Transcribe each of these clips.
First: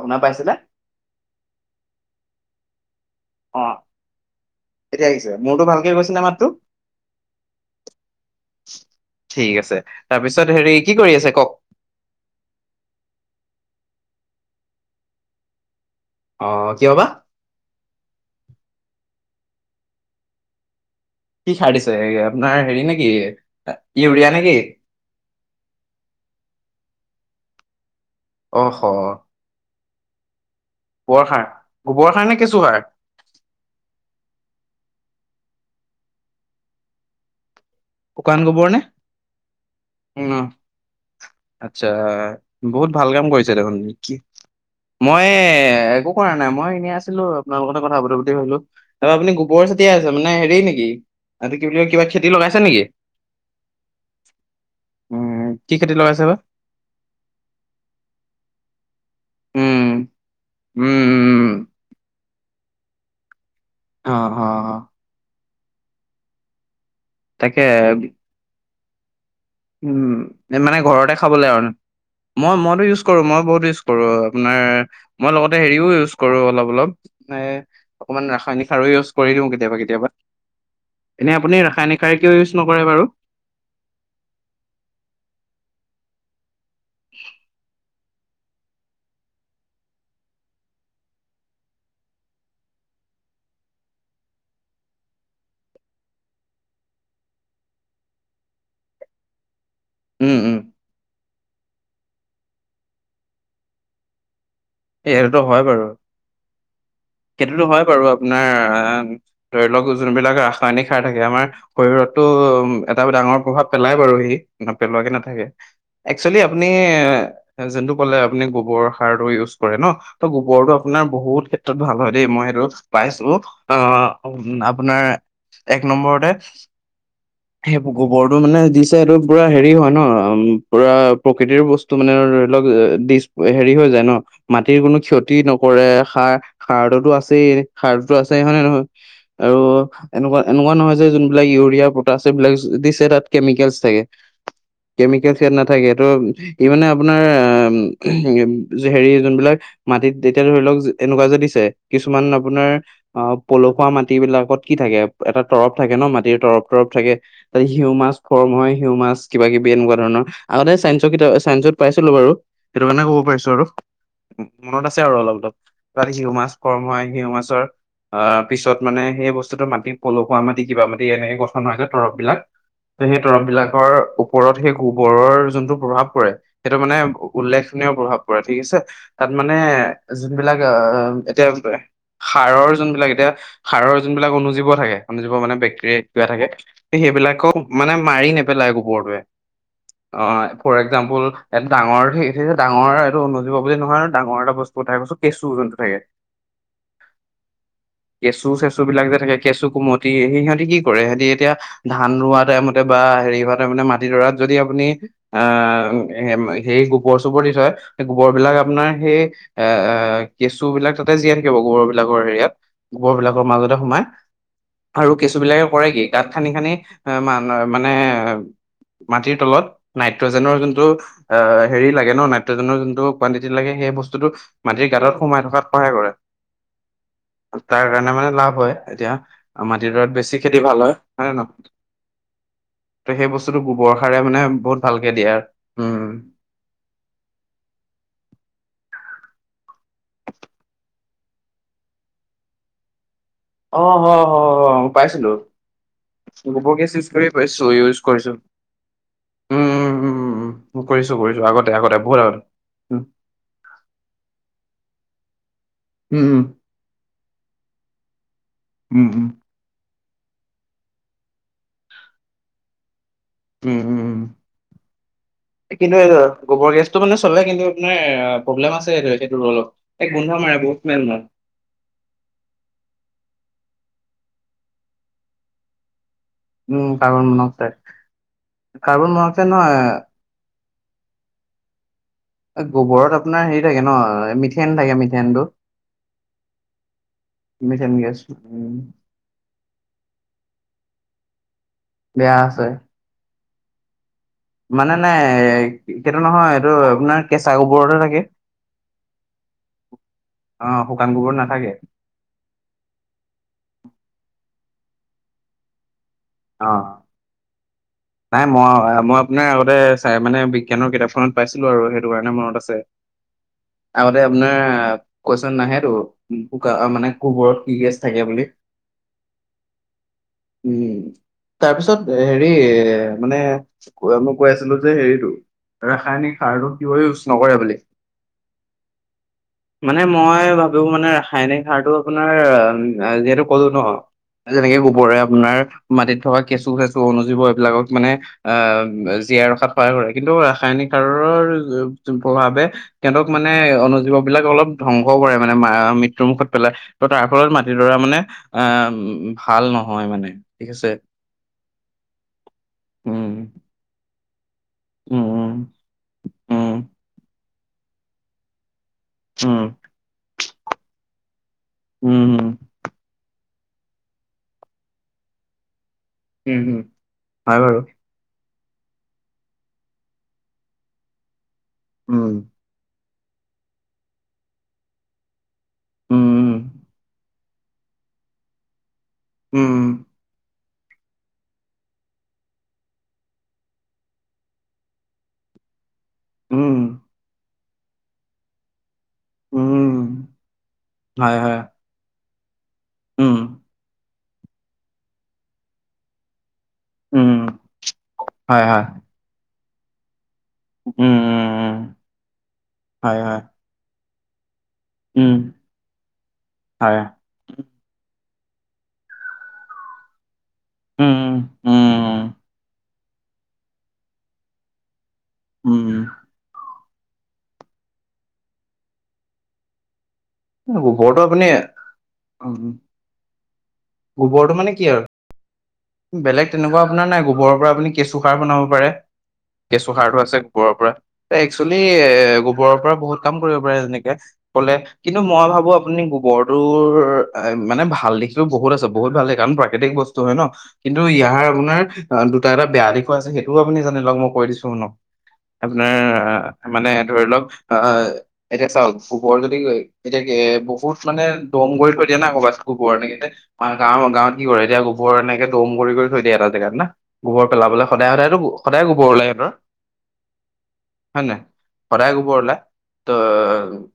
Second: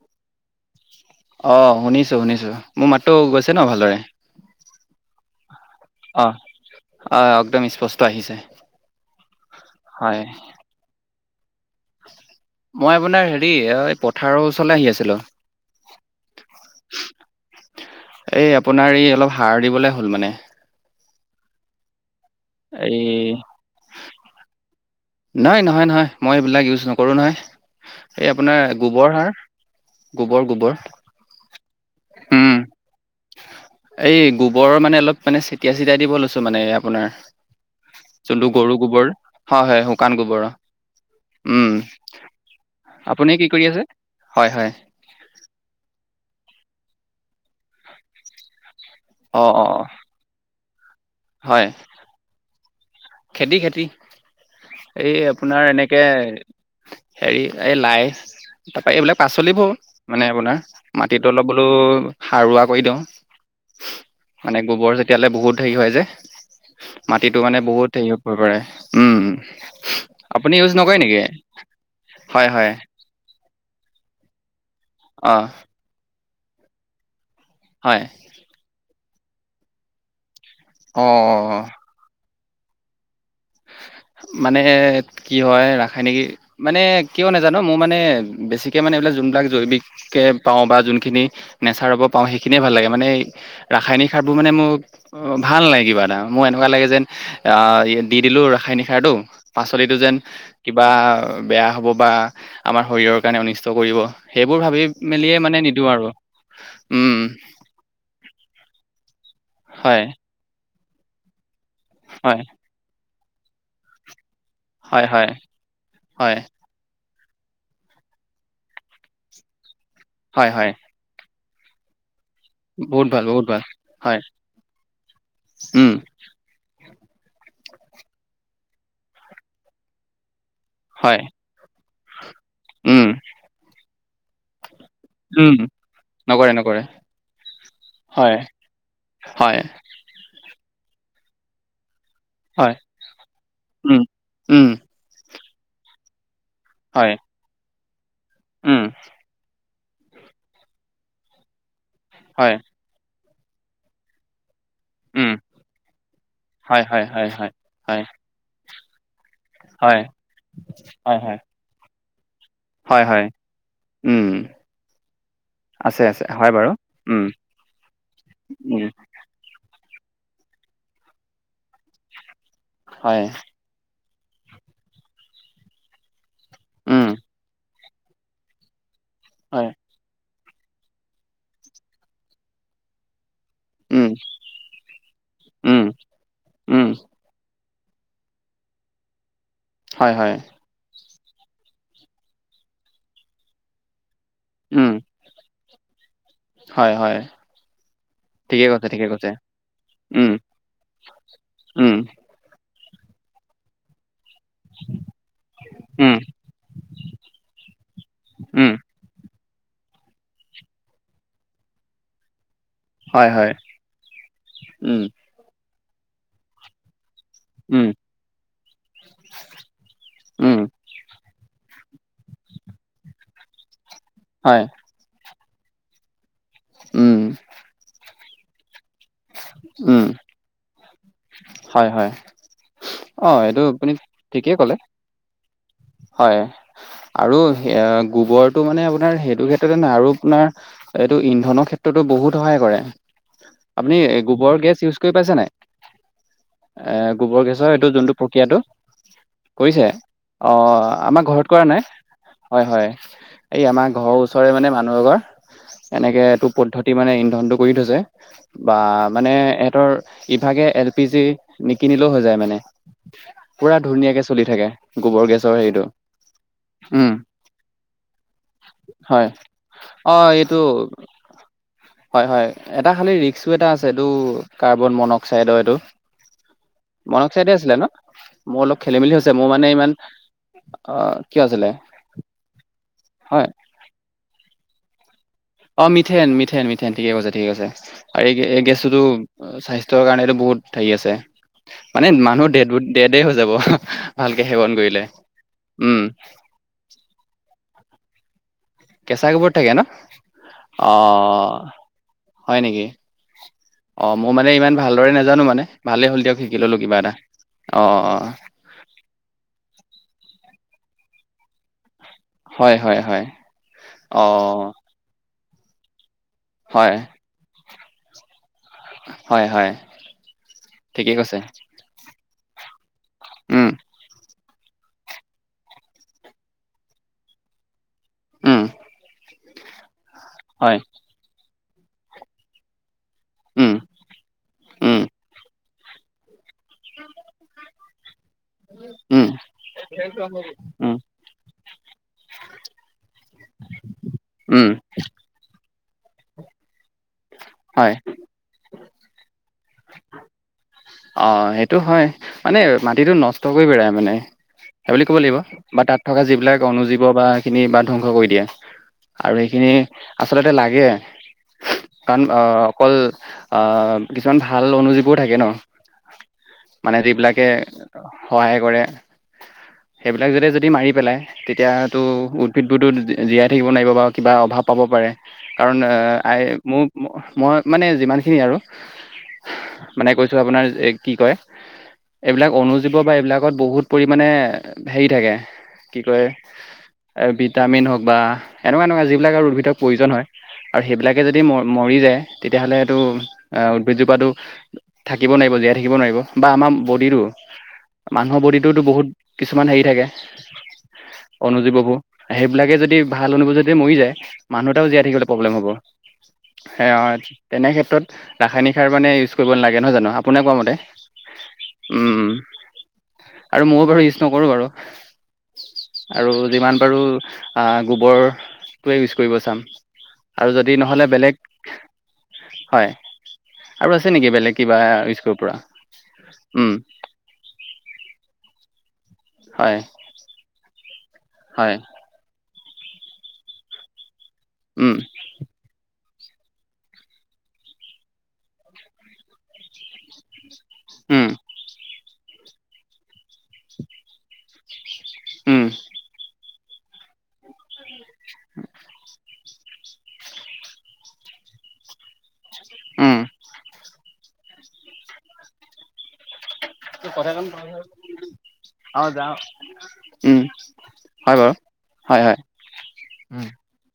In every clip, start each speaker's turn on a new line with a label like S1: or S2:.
S1: শুনা পাইছেনে?
S2: অ শুনিছোঁ শুনিছোঁ, মোৰ মাতটো গৈছে
S1: অ
S2: ন ভালদৰে?
S1: এতিয়া আহিছে, মোৰটো ভালকে গৈছেনে
S2: অ
S1: মাতটো?
S2: অ একদম স্পষ্ট আহিছে
S1: ঠিক আছে
S2: হয়
S1: তাৰপিছত হেৰী কি কৰি আছে কৱক?
S2: মই আপোনাৰ হেৰী এই পথাৰৰ ওচৰলে আহি আছিলোঁ।
S1: অ কিয় বা?
S2: এই আপোনাৰ এই অলপ সাৰ দিবলে হ'ল মানে।
S1: কি সাৰ দিছে এই আপোনাৰ হেৰী নে
S2: এই
S1: কি ইউৰিয়া নেকি?
S2: নাই নহয় নহয় মই সেইবিলাক ইউজ নকৰোঁ নহয় এই
S1: অ হ
S2: আপোনাৰ গোবৰ সাৰ। গোবৰ গোবৰ।
S1: গোবৰ সাৰ গোবৰ সাৰ নে
S2: উম
S1: কেঁচু সাৰ?
S2: এই গোবৰ মানে অলপ মানে ছেটিয়াই ছেটিয়াই দিব লৈছোঁ মানে এ আপোনাৰ
S1: শুকান
S2: যোনটো গৰু
S1: নে
S2: গোবৰ হয় হয় শুকান
S1: উম,
S2: গোবৰ অহ।
S1: আচ্ছা বহুত ভাল কাম
S2: আপুনি কি
S1: কৰিছে
S2: কৰি
S1: দেখোন।
S2: আছে
S1: কি
S2: হয় হয়
S1: মই একো কৰা নাই মই এনেই আছিলোঁ আপোনাৰ লগতে কথা পাতো বুলি ভাবিলো। তাপা আপুনি
S2: অ অ
S1: গোবৰ
S2: অ
S1: ছটিয়াই আছে মানে হেৰী নেকি এইটো কি
S2: হয়
S1: বুলি কয় কিবা খেতি লগাইছে নেকি?
S2: খেতি খেতি এই
S1: উম
S2: আপোনাৰ
S1: কি খেতি
S2: এনেকে
S1: লগাইছে বা
S2: হেৰী এই লাই তাপা এইবিলাক
S1: উম
S2: পাচলিবোৰ মানে আপোনাৰ
S1: উম
S2: মাটি
S1: উম
S2: তলৰ
S1: উম।
S2: বোলো সাৰুৱা কৰি দিওঁ।
S1: অহ অহ।
S2: মানে গোবৰ ছেটিয়ালে বহুত হেৰী হয় যে মাটিটো মানে
S1: তাকে
S2: বহুত গোবৰে, উম।
S1: উম মানে ঘৰতে খাবলে আৰু
S2: হয়
S1: মই
S2: হয়
S1: মইটো ইউছ কৰোঁ মই বহুত ইউছ কৰোঁ আপোনাৰ মই
S2: অঁ
S1: লগতে হেৰীও ইউছ কৰোঁ অলপ অলপ মানে
S2: হয়
S1: অকমান ৰাসায়নিক সাৰো ইউছ কৰি দিওঁ কেতিয়াবা কেতিয়াবা,
S2: অঁ
S1: এনে আপুনি
S2: অঁ
S1: ৰাসায়নিক কিয় ইউছ নকৰে বাৰু?
S2: মানে কি হয় ৰাসায়নিক মানে কিয় নাজানো মোৰ মানে বেছিকে মানে এইবিলাক যোনবিলাক জৈৱিক কে পাওঁ বা যোনখিনি নেচাৰৰ পৰা পাওঁ সেইখিনিয়ে ভাল লাগে মানে ৰাসায়নিক সাৰবোৰ মানে মো অ ভাল নাই কিবা এটা মোৰ এনেকুৱা লাগে যেন আহ দি দিলোঁ ৰাসায়নিক সাৰটো পাচলিটো যেন
S1: উম উম
S2: বা বেয়া হ'ব বা আমাৰ শৰীৰৰ কাৰণে অনিষ্ট কৰিব সেইবোৰ ভাবি
S1: এই
S2: মেলিয়ে
S1: সেইটোতো
S2: মানে
S1: হয় বাৰু
S2: নিদো আৰু। উম
S1: সেইটোতো হয় বাৰু আপোনাৰ আ ধৰি লৱক
S2: হয়
S1: যোনবিলাক ৰা ৰাসায়নিক সাৰ থাকে আমাৰ শৰীৰতটো
S2: হয়
S1: উম এটা ডাঙৰ প্ৰভাৱ পেলাই বাৰু সি।
S2: হয়
S1: নেপেলোৱাকে
S2: হয়
S1: নাথাকে একচলি
S2: হয়
S1: আ আপুনি যোনটো ক'লে আপুনি গোবৰ সাৰটো ইউছ কৰে ন? তো
S2: হয়
S1: গোবৰটো
S2: হয়
S1: আপোনাৰ বহুত ক্ষেত্ৰত ভাল হয় দেই মই
S2: বহুত ভাল বহুত ভাল হয়
S1: আপোনাৰ এক
S2: উম
S1: নম্বৰতে সেই গোবৰটো মানে দিছে সেইটো পুৰা হেৰি হয় ন উ পুৰা
S2: হয়
S1: প্ৰকৃতিৰ বস্তু মানে ধৰি লওক
S2: উম
S1: দি হেৰি হৈ যায় ন মাটিৰ কোনো ক্ষতি
S2: উম
S1: নকৰে সাৰ
S2: নকৰে নকৰে
S1: সাৰতো আছেই সাৰতো আছে হয় নে নহয়। আৰু।
S2: হয়
S1: এনেকুৱা এনেকুৱা নহয় যে যোনবিলাক ইউৰিয়া পটাছ সেইবিলাক
S2: হয়
S1: দিছে তাত কেমিকেলছ
S2: উম
S1: থাকে।
S2: উম
S1: কেমিকেলছ ইয়াত নাথাকেটো ই মানে
S2: হয়
S1: আপোনাৰ
S2: উম
S1: অ', হেৰি বিলাক মাটিত তেতিয়া ধৰি লওক এনেকুৱা যেদি দিছে কিছুমান
S2: হয়
S1: আপোনাৰ অ', পলসুৱা মাটি বিলাকত কি থাকে
S2: উম
S1: এটা তৰফ থাকে ন মাটিৰ তৰফ
S2: হয়
S1: তৰফ
S2: হয়
S1: থাকে
S2: হয় হয়
S1: তাতে সিউ
S2: হয়
S1: মাছ ফৰম হয় সিউ মাছ কিবা কিবি এনেকুৱা
S2: হয়
S1: ধৰণৰ আগতে চাইন্সৰ
S2: হয়
S1: কিতাপ
S2: হয়
S1: চায়ন্সত পাইছিলোঁ বাৰু সেইটো
S2: হয়
S1: কাৰণে ক'ব
S2: হয়
S1: পাৰিছোঁ আৰু
S2: উম
S1: মনত আছে আৰু অলপ অলপ
S2: আছে
S1: ত
S2: আছে
S1: হিউ মাছ
S2: হয় বাৰু
S1: কৰম হয়
S2: উম
S1: হিউ মাছৰ অ', পিছত
S2: উম
S1: মানে সেই বস্তুতটো মাতি পলপুৱা মাটি কিবা মাটি এনেকে গছ যে তৰব বিলাক ত সেই
S2: হয়
S1: তৰব বিলাকৰ ওপৰত সেই গোবৰৰ যোনটো প্ৰভাৱ পৰে সেইটো মানে
S2: উম
S1: উল্লেখনীয় প্ৰভাৱ পৰে ঠিক আছে। তাত মানে
S2: হয়
S1: যোনবিলাক আহ এতিয়া সাৰৰ যোনবিলাক এতিয়া সাৰৰ
S2: উম
S1: যোনবিলাক অনুজীৱ থাকে অনুজীৱ মানে
S2: উম
S1: বেকে থাকে
S2: উম
S1: সেইবিলাকও মানে মাৰি নেপেলায় গোবৰটোৱে
S2: হয় হয়
S1: অ' ফৰ এক্জাম্পল এ ডাঙৰ, ডাঙৰ এইটো অনুজীৱ বুলি নহয় ডাঙৰ এটা বস্তু
S2: উম
S1: উঠাই কৈছো কেঁচু যোনটো থাকে
S2: হয়, হয়।
S1: কেঁচু
S2: ঠিকে
S1: চেঁচু
S2: কৈছে ঠিকে
S1: বিলাক যে
S2: কৈছে
S1: থাকে কেঁচু কুমতি
S2: উম
S1: সেই সিহঁতি কি কৰে সিহঁতি এতিয়া
S2: উম
S1: ধান ৰোৱা টাইমত বা হেৰি ভ মানে মাটিডৰাত যদি আপুনি আহ
S2: উম
S1: সেই গোবৰ চোবৰ দি থয় সেই গোবৰবিলাক
S2: উম
S1: আপোনাৰ সেই এ কেঁচু বিলাক তাতে জীয়াই থাকিব গোৰ বিলাকৰ হেৰিয়াত গোবৰ
S2: হয়
S1: বিলাকৰ
S2: হয়
S1: মাজতে সোমাই
S2: উম
S1: আৰু কেঁচু বিলাকে কৰে কি তাত খান্দি খানি অ', মান
S2: উম
S1: মানে মাটিৰ তলত
S2: উম
S1: নাইট্ৰজেনৰ যোনটো অ', হেৰি লাগে ন নাইট্ৰজেনৰ যোনটো কণ্টিটি লাগে সেই বস্তুতটো
S2: হয়।
S1: গাতত সোমাই থকাত সহায়
S2: উম
S1: কৰে তাৰ কাৰণে মানে লাভ হয় এতিয়া আৰু
S2: উম
S1: মাটিডৰাৰত বেছি খেতি ভাল হয় নে ন।
S2: হয়, হয়।
S1: ত
S2: অ
S1: সেই বস্তুটো
S2: এইটো আপুনি
S1: গোবৰ সাৰে মানে
S2: ঠিকেই ক'লে
S1: বহুত ভালকে দিয়ে উম।
S2: হয় আৰু গোবৰটো মানে আপোনাৰ সেইটো ক্ষেত্ৰতে নাই আৰু আপোনাৰ এইটো ইন্ধনৰ ক্ষেত্ৰতো বহুত সহায় কৰে
S1: অ
S2: আপুনি
S1: হ হ
S2: গোবৰ গেছ
S1: মই
S2: ইউজ কৰি
S1: পাইছিলো
S2: পাইছে নাই
S1: গোবৰ গেছ
S2: এ
S1: ইউজ কৰি
S2: গোবৰ
S1: পাইছো
S2: গেছৰ এইটো
S1: ইউজ
S2: যোনটো
S1: কৰিছো
S2: প্ৰক্ৰিয়াটো
S1: উম
S2: কৰিছে
S1: উম উম উম উম উম
S2: অ',
S1: কৰিছো
S2: আমাৰ
S1: কৰিছো
S2: ঘৰত কৰা
S1: আগতে
S2: নাই
S1: আগতে বহুত আগতে
S2: হয়, হয়
S1: উম
S2: এই আমাৰ ঘৰৰ ওচৰৰে মানে মানুহ এঘৰ। এনেকে
S1: উম
S2: এইটো পদ্ধতি মানে ইন্ধনটো কৰি থৈছে বা
S1: উম উম
S2: এ এহঁতৰ ইভাগে এল পি জি নিকিনিলেও হৈ যায় মানে। পুৰা
S1: উম, উম
S2: ধুনীয়াকে চলি থাকে গোবৰ গেছৰ
S1: উ
S2: হেৰিটো
S1: কিন্তু এই গোবৰ গেছটো
S2: উম
S1: মানে চলে কিন্তু আপোনাৰ প্ৰব্লেম আছে স
S2: হয়
S1: সেইটো অলপ এক
S2: অ
S1: বন্ধা মাৰে
S2: এইটো
S1: বু মেন ন।
S2: হয় হয় এটা খালী ৰিক্সো এটা আছে এইটো কাৰ্বন মনঅক্সাইডৰ এইটো
S1: উম
S2: মন
S1: কাৰ্বন
S2: অক্সাইডে
S1: মনক্সাইড
S2: আছিলে ন মোৰ অলপ খেলি
S1: কাৰ্বন
S2: মেলি হৈছে
S1: মনক্সাইড
S2: মোৰ মানে
S1: নহয়
S2: ইমান অ কি আছিলে
S1: গোবৰত আপোনাৰ
S2: হয়
S1: হেৰি থাকে ন মিথেন থাকে মিথেনটো।
S2: অ মিথেন মিথেন মিথেন ঠিকে কৈছা ঠিকে কৈছা
S1: মিছাম গেছ
S2: আৰু এই গে
S1: উম
S2: গেছটোতো স্বাস্থ্যৰ কাৰণেটো বহুত হেৰি আছে মানে
S1: বেয়া
S2: মানুহ
S1: আছে
S2: ডেত ব ডেতে হৈ যাব। ভালকে সেৱন
S1: মানে
S2: কৰিলে
S1: নাই
S2: উম
S1: এটো নহয় এটো আপোনাৰ কেঁচা গোবৰতহে থাকে।
S2: কেঁচা গোবৰত থাকে ন অ
S1: শুকান গোবৰত নাথাকে
S2: হয় নেকি অ মোৰ মানে ইমান ভালদৰে নাজানো মানে ভালেই হ'ল দিয়ক শিকি
S1: অ
S2: ললো কিবা এটা অ অ
S1: নাই মই মই আপোনাৰ আগতে চাই মানে বিজ্ঞানৰ কিতাপখনত পাইছিলো আৰু সে- টো কাৰণে মনত আছে
S2: হয় হয় হয়
S1: আগতে
S2: অ
S1: আপোনাৰ কোৱেচোন আহে টো গা
S2: হয়
S1: মানে গোবৰত কি গেছ থাকে বুলি
S2: হয় হয়
S1: উম
S2: ঠিকেই কৈছে
S1: তাৰপিছত হেৰি মানে
S2: উম
S1: কৈ মই কৈ আছিলো যে হেৰিটো ৰাসায়নিক সাৰটো কিয় ইউজ নকৰে বুলি
S2: উম
S1: মানে মই
S2: হয়।
S1: ভাবো মানে ৰাসায়নিক সাৰটো আপোনাৰ এ যিহেতু ক'লো
S2: উম,
S1: ন যেনেকে
S2: উম,
S1: গোবৰে আপোনাৰ মাটিত থকা কেঁচু চেচু অনুজীৱ এইবিলাকক মানে আহ
S2: উম,
S1: জীয়াই ৰখাত সহায় কৰে কিন্তু ৰাসায়নিক
S2: উম,
S1: সাৰৰ প্ৰভাৱে সিহঁতক মানে অনুজীৱ বিলাক অলপ
S2: উম,
S1: ধ্বংসও কৰে মানে মা মৃত্যুৰ মুুখত পেলাই ত' তাৰ ফলত
S2: হয়।
S1: মাটিডৰা মানে এ ভাল নহয় মানে ঠিক আছে।
S2: অ সেইটো হয় মানে মাটিটো
S1: উম
S2: নষ্ট কৰি পেলাই মানে। সেই বুলি ক'ব
S1: উম
S2: লাগিব বা তাত থকা যিবিলাক
S1: উম
S2: অনুজীৱ বা সেই খিনি বা ধ্বংস কৰি দিয়ে। আৰু
S1: উম
S2: এইখিনি আচলতে লাগে। কাৰণ
S1: উম উম
S2: অহ অকল আহ কিছুমান ভাল অনুজীৱো থাকে ন।
S1: উম উম
S2: মানে যিবিলাকে
S1: হয় বাৰু
S2: সহায় কৰে সেইবিলাক যদি যদি মাৰি পেলাই তেতিয়াতো
S1: উম
S2: উদ্ভিদবোৰতো তিতি জীয়াই থাকিব নোৱাৰিব বা কিবা অভাৱ পাব পাৰে কাৰণ অ
S1: উম
S2: আই মোৰ মই মানে যিমানখিনি আৰু
S1: উম
S2: মানে কৈছো আপোনাৰ এ কি কয় এইবিলাক অনুজীৱ বা এইবিলাকত বহুত পৰিমাণে হেৰি থাকে কি কয়
S1: উম
S2: এ ভিটামিন হওক বা এনেকুৱা এনেকুৱা যিবিলাক আৰু উদ্ভিদৰ প্ৰয়োজন হয়
S1: উম,
S2: আৰু সেইবিলাকে যদি
S1: হয়,
S2: ম
S1: হয়,
S2: মৰি যায় তেতিয়াহ'লে এইটো
S1: উম,
S2: উদ্ভিদ জোপাটো থাকিব নোৱাৰিব জীয়াই থাকিব নোৱাৰিব বা আমা- বডিটো
S1: উম,
S2: মানুহৰ
S1: হয়,
S2: বডিটোওতো
S1: হয়,
S2: বহুত কিছুমান হেৰি থাকে
S1: উম, উম, উম,
S2: অনুজীৱবো সেইবিলাকে যদি
S1: হয়,
S2: ভাল
S1: হয়,
S2: অনু বোৰ যাতে মৰি যায় মানুহ এটাও জীয়াই থাকিবলে
S1: উম,
S2: প্ৰব্লেম হ'ব। সে
S1: হয়,
S2: অ তেনে ক্ষেত্ৰত ৰাসায়নিক সাৰ মানে ইউজ কৰিব নালাগে নহয় জানো আপোনাক কোৱা মতে উম আৰু মও বাৰু ইউজ নকৰো বাৰু।
S1: উম,
S2: আৰু যিমান বাৰু আ গোৱৰ টোৱে ইউজ কৰিব চাম আৰু য- যদি নহ'লে
S1: গোবৰটো
S2: বেলেগ
S1: আপুনি উম,
S2: হয় আৰু আছে নেকি
S1: গোবৰটো
S2: বেলেগ
S1: মানে
S2: কিবা
S1: কি আৰু
S2: ইউজ কৰিব পৰা? [unintelligible]
S1: বেলেগ
S2: উম
S1: তেনেকুৱা আপোনাৰ নাই গোবৰৰ পৰা আপুনি কেঁচু সাৰ বনাব পাৰে
S2: হয়
S1: কেঁচু সাৰটো আছে। [unintelligible] গোবৰৰ পৰা একচুৱেলি
S2: হয়
S1: এ গোবৰৰ পৰা বহুত কাম কৰিব পাৰে যেনেকে কলে [unintelligible]
S2: উম
S1: কিন্তু মই ভাবো আপুনি গোবৰটোৰ এ মানে ভাল দিশটো বহুত আছে বহুত ভাল দিশ কাৰণ প্ৰাকৃতিক বস্তু [unintelligible] বস্তু হয় ন, কিন্তু
S2: উম
S1: ইয়াৰ আপোনাৰ দুটা, এটা বেয়া দিশো আছে সেইটোও আপুনি জানি লওক মই কৈ দিছো শুনক। [unintelligible]
S2: উম
S1: আপোনাৰ আহ মানে ধৰি লওক আহ এতিয়া চাওক [unintelligible] [unintelligible] যদি এতিয়া বহুত মানে দম কৰি থৈ দিয়া না ক'ৰবাত। গোবৰ
S2: উম
S1: এনেকে মানে গাঁৱৰ গাঁৱত কি কৰে এতিয়া গোবৰ এনেকে দম কৰি-কৰি [unintelligible] থৈ দিয়ে এটা জেগাত না। গোবৰ পেলাবলৈ সদায় সদায়তো সদায় গোবৰ ওলাই সিহঁতৰ। [unintelligible]
S2: উম
S1: হয় নাই? সদায়
S2: হয়
S1: গোবৰ ওলাই? [unintelligible] তহ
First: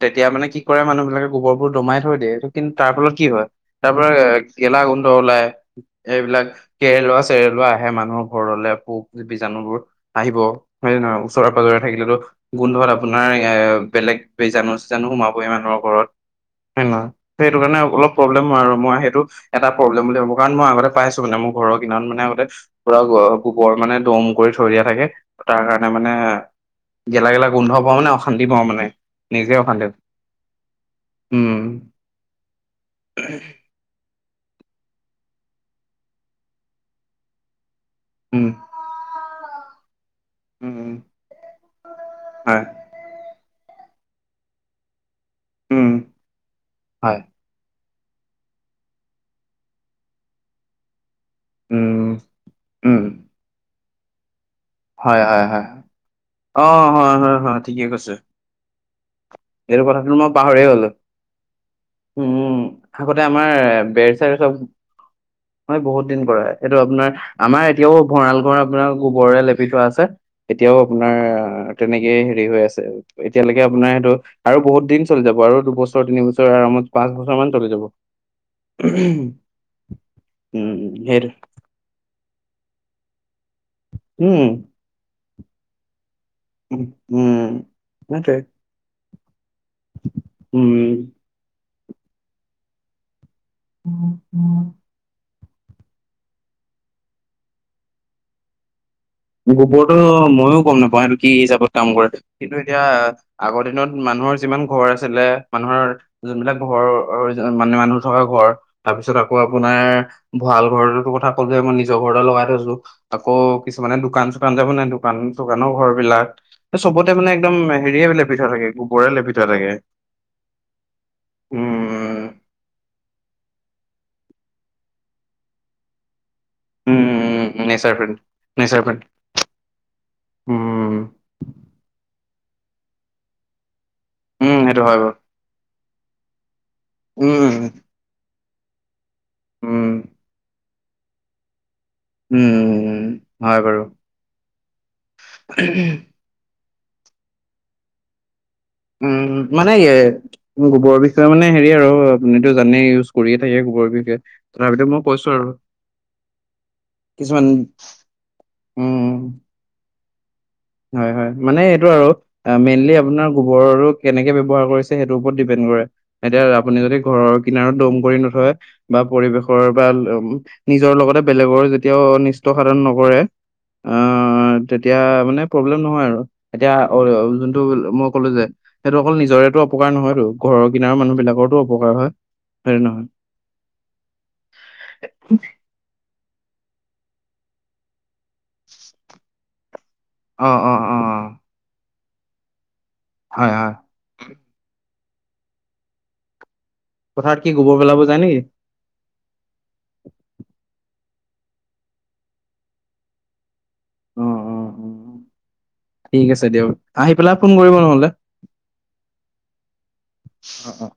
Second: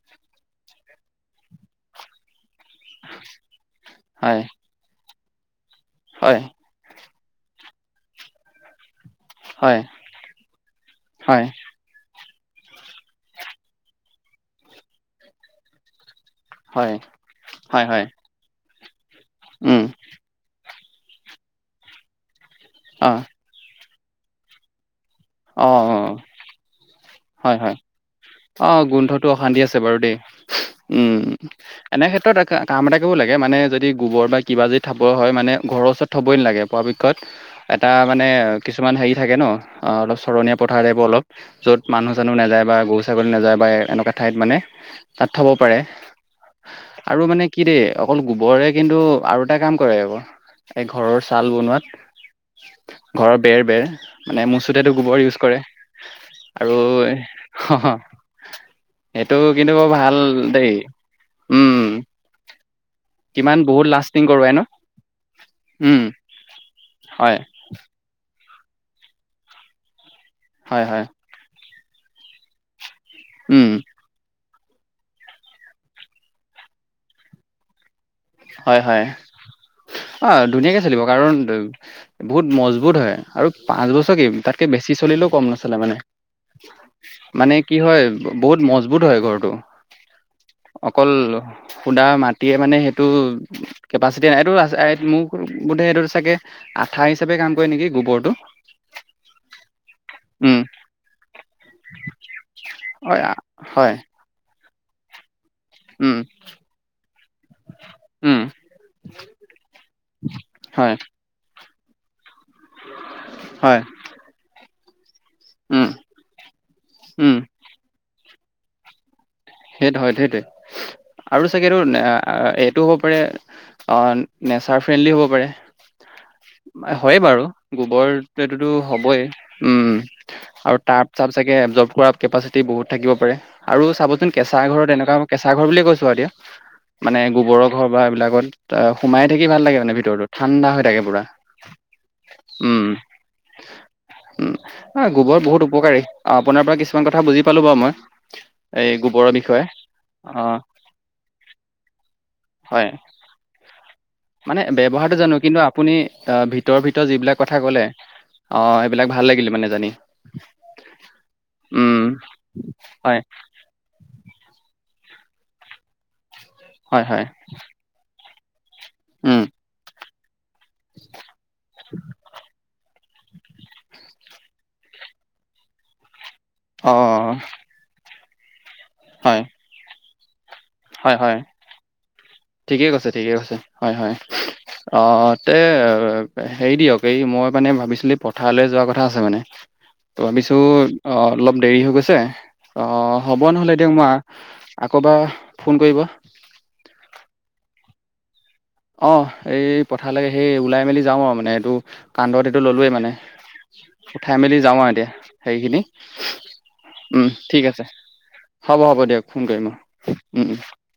S1: তেতিয়া মানে কি কৰে মানুহ বিলাকে গোবৰবোৰ দমাই থৈ দিয়ে এইটো [unintelligible] কিন্তু তাৰ ফলত কি হয় তাৰ পৰা
S2: হয়
S1: গেলা গোন্ধ ওলাই
S2: হয়
S1: এইবিলাক [unintelligible] কেৰেলোৱা-চেৰেলোৱা আহে মানুহৰ ঘৰলৈ পোক [unintelligible]
S2: হয়
S1: বীজণুবোৰ আহিব হয় নে নহয়?
S2: হয় হয়
S1: ওচৰে-পাজৰে থাকিলেতো। [unintelligible] গোন্ধত আপোনাৰ এ বেলেগ বীজাণু-চিজানু সোমাবহি মানুহৰ ঘৰত। [unintelligible] হয় নে নহয়? সেইটো কাৰণে
S2: হয় হয়
S1: অলপ প্ৰব্লেম আৰু মই সেইটো এটা প্ৰব্লেম বুলি ভাবোঁ কাৰণ মই আগতে পাইছোঁ। [unintelligible] মানে মোৰ ঘৰৰ কিনাৰত মানে আগতে পুৰা
S2: অঁ
S1: গোবৰ মানে দম কৰি থৈ দিয়া থাকে। [unintelligible] তাৰ
S2: অঁ
S1: কাৰণে মানে
S2: অঁ
S1: [unintelligible] গেলা-গেলা
S2: হয়
S1: গোন্ধ
S2: হয়
S1: পাওঁ মানে, অশান্তি পাওঁ
S2: অঁ
S1: মানে,
S2: গোন্ধটো
S1: নিজে
S2: আছে
S1: অশান্তি
S2: বাৰু
S1: [unintelligible]
S2: দেই উম!
S1: উম
S2: এনে ক্ষেত্ৰত কাম এটা কৰিব লাগে মানে যদি গোবৰ বা [unintelligible] কিবা যদি থব হয় মানে ঘৰৰ ওচৰত থ'বই নালাগে পৰাপক্ষত এটা মানে
S1: উম
S2: [unintelligible] কিছুমান হেৰি থাকে ন অঁ অলপ [unintelligible] ধৰণীয়া পথাৰ
S1: উম
S2: আহিব অলপ য'ত মানুহ-চানুহ
S1: হয়
S2: নাযায় বা গৰু-ছাগলী নাযায় বা এনেকুৱা ঠাইত মানে [unintelligible] তাত থব পাৰে
S1: উম হয়
S2: আৰু মানে [unintelligible] কি দেই অকল গোবৰে কিন্তু আৰু এটা কাম কৰে এইবোৰ এই ঘৰৰ [unintelligible] ছাল বনোৱাত,
S1: উম উম
S2: ঘৰৰ বেৰ-বেৰ মানে মচুতেটো [unintelligible]
S1: হয়
S2: গোবৰ ইউজ
S1: হয়
S2: কৰে
S1: হয় অ
S2: আৰু
S1: হয় হয় হয় ঠিকে কৈছে
S2: [unintelligible] সেইটো কিন্তু
S1: এইটো
S2: বৰ
S1: কথাটো
S2: ভাল
S1: মই পাহৰিয়ে
S2: দেই।
S1: গলো
S2: [unintelligible] উম!
S1: উম আগতে আমাৰ
S2: কিমান বহুত লাষ্টিং কৰোৱাই ন? [unintelligible]
S1: হয়,
S2: উম
S1: বহুত দিন কৰে সেইটো আপোনাৰ
S2: হয়
S1: আমাৰ [unintelligible] এতিয়াও ভঁৰাল ঘৰ আপোনাৰ গোবৰেৰে লেপি থোৱা আছে এতিয়াও
S2: হয় হয়
S1: আপোনাৰ [unintelligible] তেনেকেই হেৰি হৈ আছে এতিয়ালৈকে
S2: উম
S1: আপোনাৰ সেইটো [unintelligible] আৰু বহুত দিন চলি যাব আৰু দুবছৰ, তিনিবছৰ আৰামত পাঁচ বছৰ মান চলি যাব। [unintelligible]
S2: হয়-হয়, অঁ
S1: উম
S2: ধুনীয়াকে চলিব
S1: সেইটো
S2: কাৰণ [unintelligible] বহুত মজবুত হয় আৰু পাঁচ বছৰ কি
S1: উম
S2: তাতকে বেছি চলিলেও কম নচলে মানে।
S1: উম
S2: [unintelligible]
S1: উম
S2: মানে কি হয়
S1: সেইটোৱে
S2: বহুত মজবুত হয় ঘৰটো। [unintelligible] অকল
S1: উম
S2: সুদা মাটিয়ে মানে সেইটো কেপাচিটি নাই এইটো [unintelligible] মোক [unintelligible] বোধে সেইটো চাগে আঠা হিচাপে কাম কৰে নেকি গোবৰটো।
S1: গোবৰটো ময়ো
S2: উম
S1: গ'ম নাপাওঁ সেইটো কি হিচাপত কাম কৰে কিন্তু এতিয়া
S2: হয়
S1: [unintelligible]
S2: আ-
S1: আগৰ দিনত
S2: হয়
S1: মানুহৰ যিমান ঘৰ আছিলে [inaudible] মানুহৰ
S2: উম
S1: যোনবিলাক ঘৰ [unintelligible] মানে মানুহ থকা
S2: উম
S1: ঘৰ তাৰপিছত আকৌ আপোনাৰ ভঁৰাল
S2: হয়
S1: ঘৰতো কথা [unintelligible] সকলোৱে মই নিজৰ ঘৰতে লগাই থৈছো আকৌ
S2: হয়
S1: কিছুমানে দোকান-চোকান যাব নাই [unintelligible] দোকান-দোকানৰ
S2: উম
S1: ঘৰবিলাক চবতে মানে
S2: উম
S1: একদম হেৰিয়ে লেপি থোৱা থাকে, গোবৰে লেপি থোৱা থাকে। [unintelligible]
S2: [unintelligible] সেইটো হয় সেইটোৱে আৰু চাগেটো আহ
S1: উম
S2: [unintelligible] আহ এইটো হ'ব পাৰে, নেচাৰ ফ্ৰেণ্ডলি হ'ব পাৰে। হয়ে বাৰু
S1: উম নেচাৰ ফ্ৰেণ্ড
S2: গোবৰটোতো
S1: নেচাৰ ফ্ৰেণ্ড
S2: হ'বই উম আৰু
S1: উম
S2: তাৰপিছত- চাগে এবজৰ্ কৰা কেপাচিটি বহুত থাকিব পাৰে আৰু চাবচোন
S1: উম,
S2: কেঁচা
S1: সেইটো
S2: ঘৰত
S1: হয় বাৰু।
S2: এনেকুৱা- কেঁচা ঘৰ বুলিয়ে কৈছো আৰু এতিয়া, মানে গোবৰৰ
S1: উম,
S2: ঘৰ বা এইবিলাকত- অ সোমাই থাকি ভাল লাগে
S1: উম,
S2: মানে ভিতৰতো ঠাণ্ডা হৈ থাকে পুৰা। উম,
S1: হয় বাৰু।
S2: উম গোবৰ বহুত উপকাৰী। আপোনাৰ পৰা কিছুমান কথা বুজি পালো বাৰু মই এই- গোবৰৰ
S1: উম
S2: বিষয়ে
S1: মানে ই
S2: অ
S1: গোবৰৰ বিষয়ে মানে হেৰি আৰু আপুনিতো
S2: হয়
S1: জানেই- কৰিয়ে থাকে গোবৰ বিষয়ে-
S2: মানে
S1: তথাপিতো মই
S2: ব্যৱহাৰটো
S1: কৈছো
S2: জানো
S1: আৰু
S2: কিন্তু আপুনি আহ ভিতৰৰ ভিতৰত যিবিলাক
S1: কিছুমান
S2: কথা ক'লে- অ
S1: উম,
S2: এইবিলাক ভাল লাগিলে মানে জানি।
S1: হয় হয় মানে এইটো
S2: উম
S1: আৰু মেইনলি
S2: হয়
S1: আপোনাৰ- পৰো কেনেকে ব্যৱহাৰ কৰিছে সেইটো ওপৰত ডিপেণ্ড কৰে, এতিয়া- আপুনি যদি
S2: হয় হয়
S1: ঘৰৰ কিনাৰত দম কৰি নথয় বা
S2: উম
S1: পৰিবেশৰ বা নিজৰ লগতে- বেলেগৰ যেতিয়াও নিষ্ট সাধন নকৰে, আহ তেতিয়া মানে- প্ৰব্লেম নহয় আৰু এতিয়া
S2: অ
S1: যোনটো মই ক'লো যে সেইটো অকল
S2: হয়
S1: নিজৰেতটো অপকাৰ নহয় টো- ঘৰৰ কিনাৰ
S2: হয় হয়
S1: মানুহবিলাকৰতো উপকাৰ হয়। হয়নে
S2: ঠিকেই
S1: নহয়?
S2: কৈছে ঠিকেই কৈছে। হয় হয় অ তে হেৰি দিয়ক এই মই মানে ভাবিছিলো- পথাৰলৈ যোৱা কথা আছে মানে, ত
S1: অ অ
S2: ভাবিছো-
S1: অ
S2: অঁহ অলপ দেৰি হৈ গৈছে, অ হ'ব
S1: হয় হয়।
S2: নহ'লে দিয়ক মই - আকৌ এবাৰ ফোন কৰিব?
S1: পথাত কি গোবৰ পেলাব জাই নেকি?
S2: অ এই পথাল লকে সেই ওলাই মেলি যাওঁ আৰু মানে এইটো কান্দত এইটো ললোৱেই মানে।
S1: অ
S2: উঠাই
S1: অ
S2: মেলি যাওঁ
S1: অ
S2: আৰু এতিয়া সেইখিনি,
S1: ঠিক আছে দিয়ক, আহি
S2: উম
S1: পেলাই ফোন
S2: ঠিক
S1: কৰিব
S2: আছে।
S1: নহ'লে।
S2: হ'ব হ'ব দিয়ক ফোন কৰিম মই, উম উম।
S1: অ অ অ।